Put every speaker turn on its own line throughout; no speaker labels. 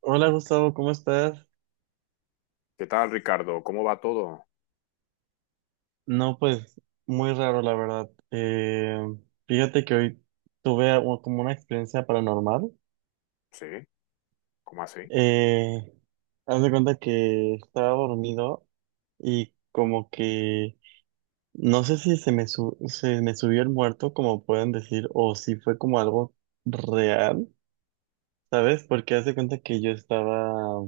Hola Gustavo, ¿cómo estás?
¿Qué tal, Ricardo? ¿Cómo va todo?
No, pues muy raro la verdad. Fíjate que hoy tuve como una experiencia paranormal.
Sí, ¿cómo así?
Eh, Haz de cuenta que estaba dormido, y como que no sé si se me subió el muerto, como pueden decir, o si fue como algo real, ¿sabes? Porque haz de cuenta que yo estaba,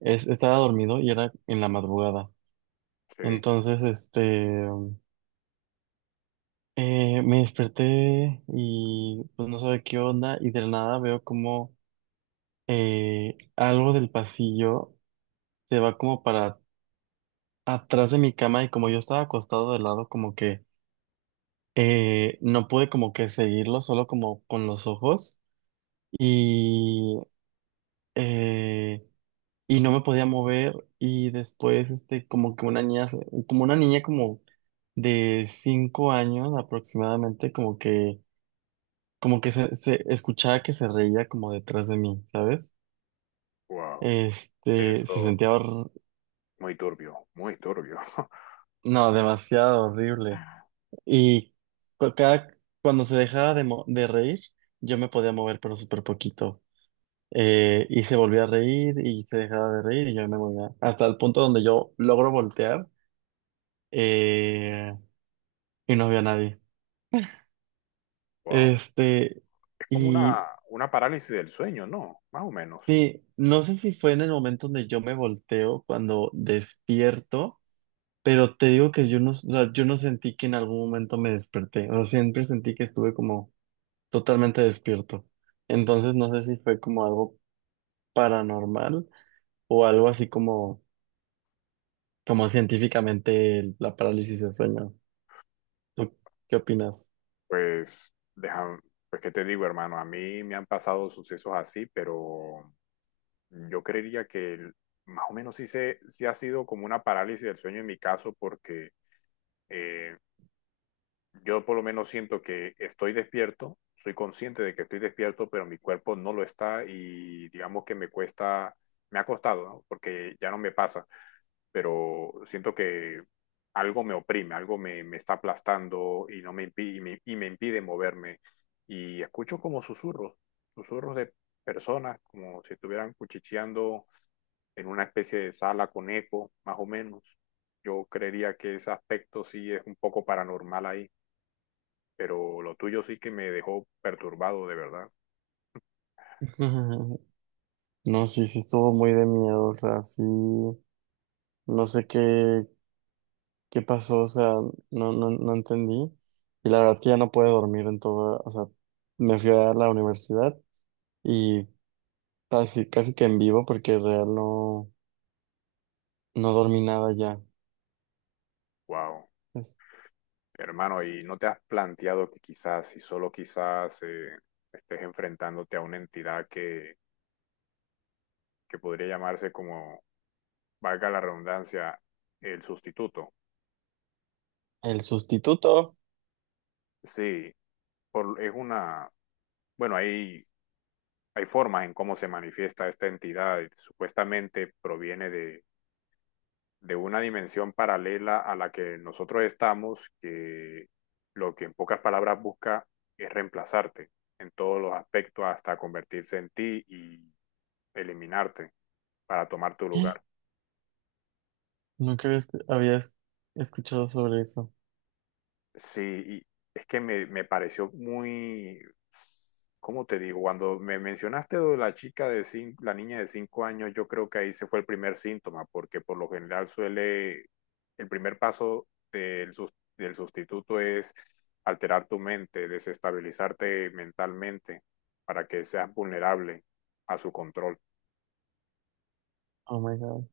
es- estaba dormido y era en la madrugada.
Sí,
Entonces. Me desperté y pues no sabía qué onda, y de la nada veo como algo del pasillo se va como para atrás de mi cama, y como yo estaba acostado de lado, como que no pude como que seguirlo solo como con los ojos, y, eh, y no me podía mover. Y después como que una niña como de 5 años aproximadamente, como que se escuchaba que se reía como detrás de mí, ¿sabes?
wow.
Este, se
Eso,
sentía hor-
muy turbio, muy turbio.
no, demasiado horrible. Y cuando se dejaba de reír, yo me podía mover, pero súper poquito. Y se volvía a reír y se dejaba de reír y yo me movía. Hasta el punto donde yo logro voltear, eh, y no había nadie.
Wow.
Este,
Es como una,
y
una parálisis del sueño, ¿no? Más o menos.
sí, no sé si fue en el momento donde yo me volteo cuando despierto. Pero te digo que yo no, o sea, yo no sentí que en algún momento me desperté. O sea, siempre sentí que estuve como totalmente despierto. Entonces no sé si fue como algo paranormal o algo así como científicamente la parálisis de sueño. ¿Tú qué opinas?
Pues, deja, pues, ¿qué te digo, hermano? A mí me han pasado sucesos así, pero yo creería que más o menos sí, sí ha sido como una parálisis del sueño en mi caso, porque eh, yo por lo menos siento que estoy despierto, soy consciente de que estoy despierto, pero mi cuerpo no lo está y digamos que me cuesta, me ha costado, ¿no? Porque ya no me pasa, pero siento que algo me oprime, algo me está aplastando y no me impi- y me impide moverme. Y escucho como susurros, susurros de personas, como si estuvieran cuchicheando en una especie de sala con eco, más o menos. Yo creería que ese aspecto sí es un poco paranormal ahí, pero lo tuyo sí que me dejó perturbado de verdad.
No, sí, sí estuvo muy de miedo. O sea, sí, no sé qué pasó. O sea, no, no, no entendí. Y la verdad que ya no pude dormir en todo. O sea, me fui a la universidad, y casi, casi que en vivo, porque real no, no dormí nada ya.
Wow.
Es
Hermano, ¿y no te has planteado que quizás, y solo quizás, estés enfrentándote a una entidad que podría llamarse como, valga la redundancia, el sustituto?
el sustituto.
Sí, por- es una, bueno, hay formas en cómo se manifiesta esta entidad. Supuestamente proviene de una dimensión paralela a la que nosotros estamos, que lo que en pocas palabras busca es reemplazarte en todos los aspectos hasta convertirse en ti y eliminarte para tomar tu lugar.
¿No crees que habías escuchado sobre eso?
Sí, y es que me pareció muy, ¿cómo te digo? Cuando me mencionaste lo de la niña de 5 años, yo creo que ahí se fue el primer síntoma, porque por lo general suele, el primer paso del sustituto es alterar tu mente, desestabilizarte mentalmente para que seas vulnerable a su control.
Oh my God.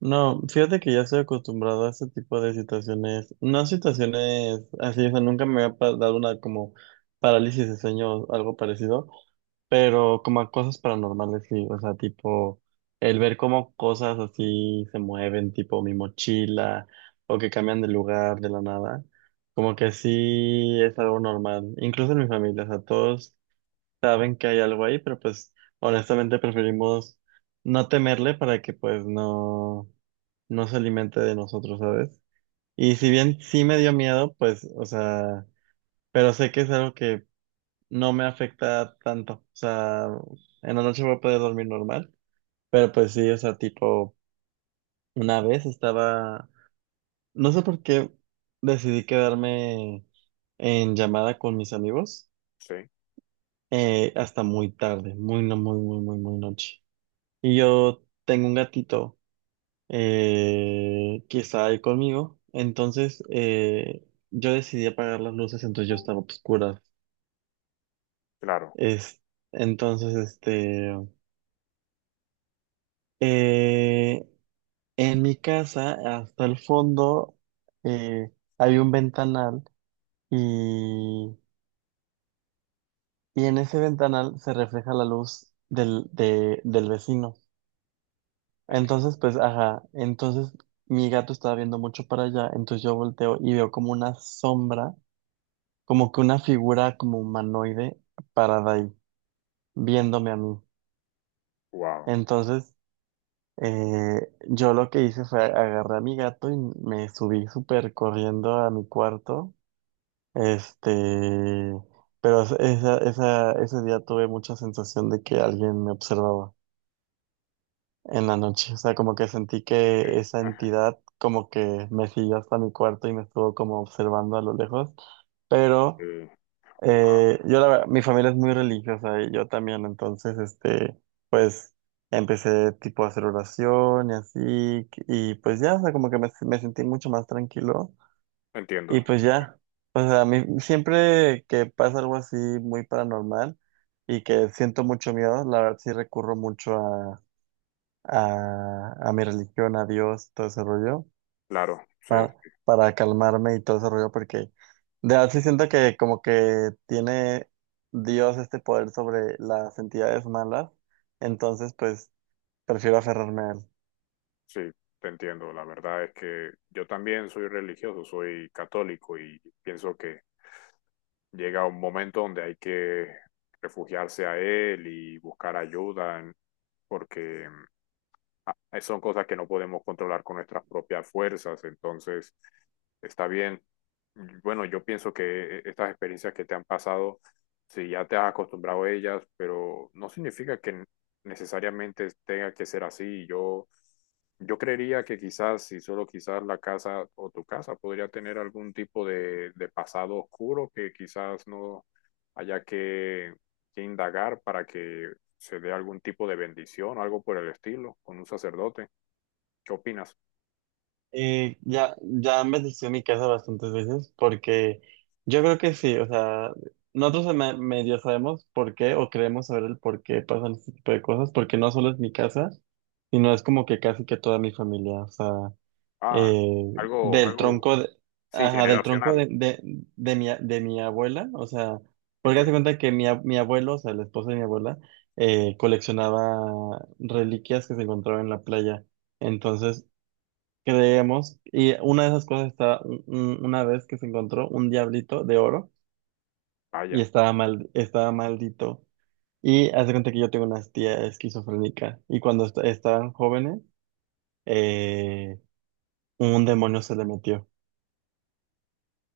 No, fíjate que ya estoy acostumbrado a este tipo de situaciones, no situaciones así, o sea, nunca me había dado una como parálisis de sueño o algo parecido, pero como a cosas paranormales, sí, o sea, tipo el ver cómo cosas así se mueven, tipo mi mochila o que cambian de lugar de la nada, como que sí es algo normal, incluso en mi familia. O sea, todos saben que hay algo ahí, pero pues honestamente preferimos no temerle para que pues no no se alimente de nosotros, ¿sabes? Y si bien sí me dio miedo, pues, o sea, pero sé que es algo que no me afecta tanto. O sea, en la noche voy a poder dormir normal, pero pues sí, o sea, tipo, una vez estaba, no sé por qué decidí quedarme en llamada con mis amigos
Sí,
hasta muy tarde, muy, no, muy, muy, muy, muy noche. Y yo tengo un gatito, que estaba ahí conmigo. Entonces yo decidí apagar las luces, entonces yo estaba oscura.
claro,
Es, entonces, eh, en mi casa, hasta el fondo, eh, había un ventanal, y, y en ese ventanal se refleja la luz del vecino.
entiendo.
Entonces, pues, ajá, entonces mi gato estaba viendo mucho para allá, entonces yo volteo y veo como una sombra, como que una figura como humanoide parada ahí, viéndome a mí.
Wow.
Entonces, eh, yo lo que hice fue agarré a mi gato y me subí súper corriendo a mi cuarto. Este, pero ese día tuve mucha sensación de que alguien me observaba en la noche. O sea, como que sentí
Sí,
que esa entidad como que me siguió hasta mi cuarto y me estuvo como observando a lo lejos. Pero
sí,
Yo la verdad, mi familia es muy religiosa y yo también. Entonces, este, pues, empecé tipo a hacer oración y así, y pues ya, o sea, como que me sentí mucho más tranquilo.
entiendo,
Y pues ya, o sea, a mí siempre que pasa algo así muy paranormal y que siento mucho miedo, la verdad sí recurro mucho a mi religión, a Dios, todo ese rollo,
claro, sí.
para, para calmarme y todo ese rollo, porque de verdad sí siento que como que tiene Dios este poder sobre las entidades malas. Entonces, pues, prefiero aferrarme a él.
Sí, te entiendo. La verdad es que yo también soy religioso, soy católico y pienso que llega un momento donde hay que refugiarse a él y buscar ayuda, porque son cosas que no podemos controlar con nuestras propias fuerzas, entonces está bien. Bueno, yo pienso que estas experiencias que te han pasado, si ya te has acostumbrado a ellas, pero no significa que necesariamente tenga que ser así. Yo creería que quizás, si solo quizás la casa o tu casa podría tener algún tipo de pasado oscuro que quizás no haya que indagar para que se dé algún tipo de bendición, algo por el estilo, con un sacerdote. ¿Qué opinas?
Y ya, ya han bendecido mi casa bastantes veces, porque yo creo que sí, o sea, nosotros medio sabemos por qué o creemos saber el por qué pasan este tipo de cosas, porque no solo es mi casa, sino es como que casi que toda mi familia, o sea.
Ah,
eh,
algo,
Del
algo,
tronco de,
sí,
ajá, del tronco
generacional.
de mi, a- de mi abuela, o sea. Porque hace
Entiendo.
cuenta que mi abuelo, o sea, la esposa de mi abuela, coleccionaba reliquias que se encontraban en la playa. Entonces, creemos, y una de esas cosas estaba, una vez que se encontró un diablito de oro, y
Vaya,
estaba mal, estaba maldito. Y hace cuenta que yo tengo una tía esquizofrénica, y cuando estaban jóvenes, eh, un demonio se le metió.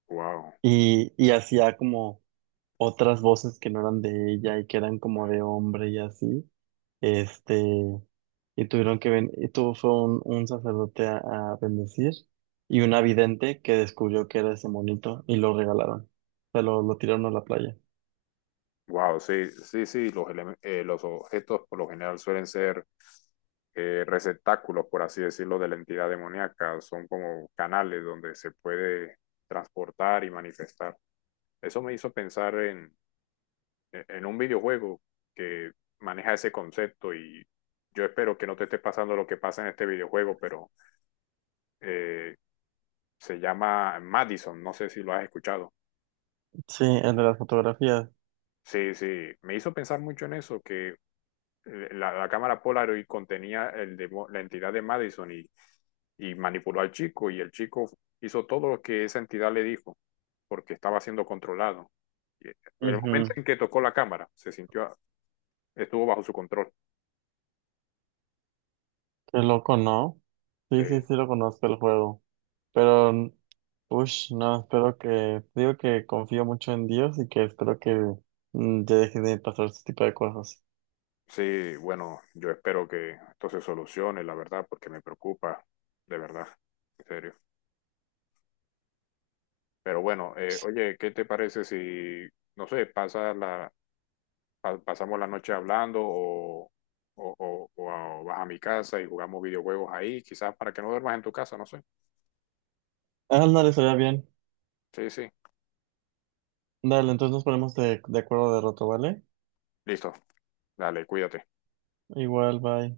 wow,
Y hacía como otras voces que no eran de ella y que eran como de hombre y así. Este, y tuvieron que ven, y tuvo fue un sacerdote a bendecir, y una vidente que descubrió que era ese monito, y lo regalaron, lo tiraron a la playa.
wow, sí, sí, sí, los objetos por lo general suelen ser receptáculos, por así decirlo, de la entidad demoníaca, son como canales donde se puede transportar y manifestar. Eso me hizo pensar en un videojuego que maneja ese concepto y yo espero que no te esté pasando lo que pasa en este videojuego, pero eh, se llama Madison, no sé si lo has escuchado.
Sí, el de las fotografías.
Sí, sí, me hizo pensar mucho en eso, que la cámara Polaroid contenía la entidad de Madison y manipuló al chico y el chico hizo todo lo que esa entidad le dijo porque estaba siendo controlado. Y el momento
Ujú.
en que tocó la cámara, estuvo bajo su control.
Qué loco, ¿no?
Sí,
Sí, sí, sí lo conozco el juego. Pero, uff, no, espero que, digo que confío mucho en Dios y que espero que ya deje de pasar este tipo de cosas.
sí, bueno, yo espero que esto se solucione, la verdad, porque me preocupa, de verdad, en serio. Pero bueno, oye, ¿qué te parece si, no sé, pasamos la noche hablando o vas a mi casa y jugamos videojuegos ahí, quizás para que no duermas en tu casa, no sé.
Ah, no, estaría bien.
Sí, sí,
Dale, entonces nos ponemos de acuerdo de rato, ¿vale?
listo, dale, cuídate.
Igual, bye.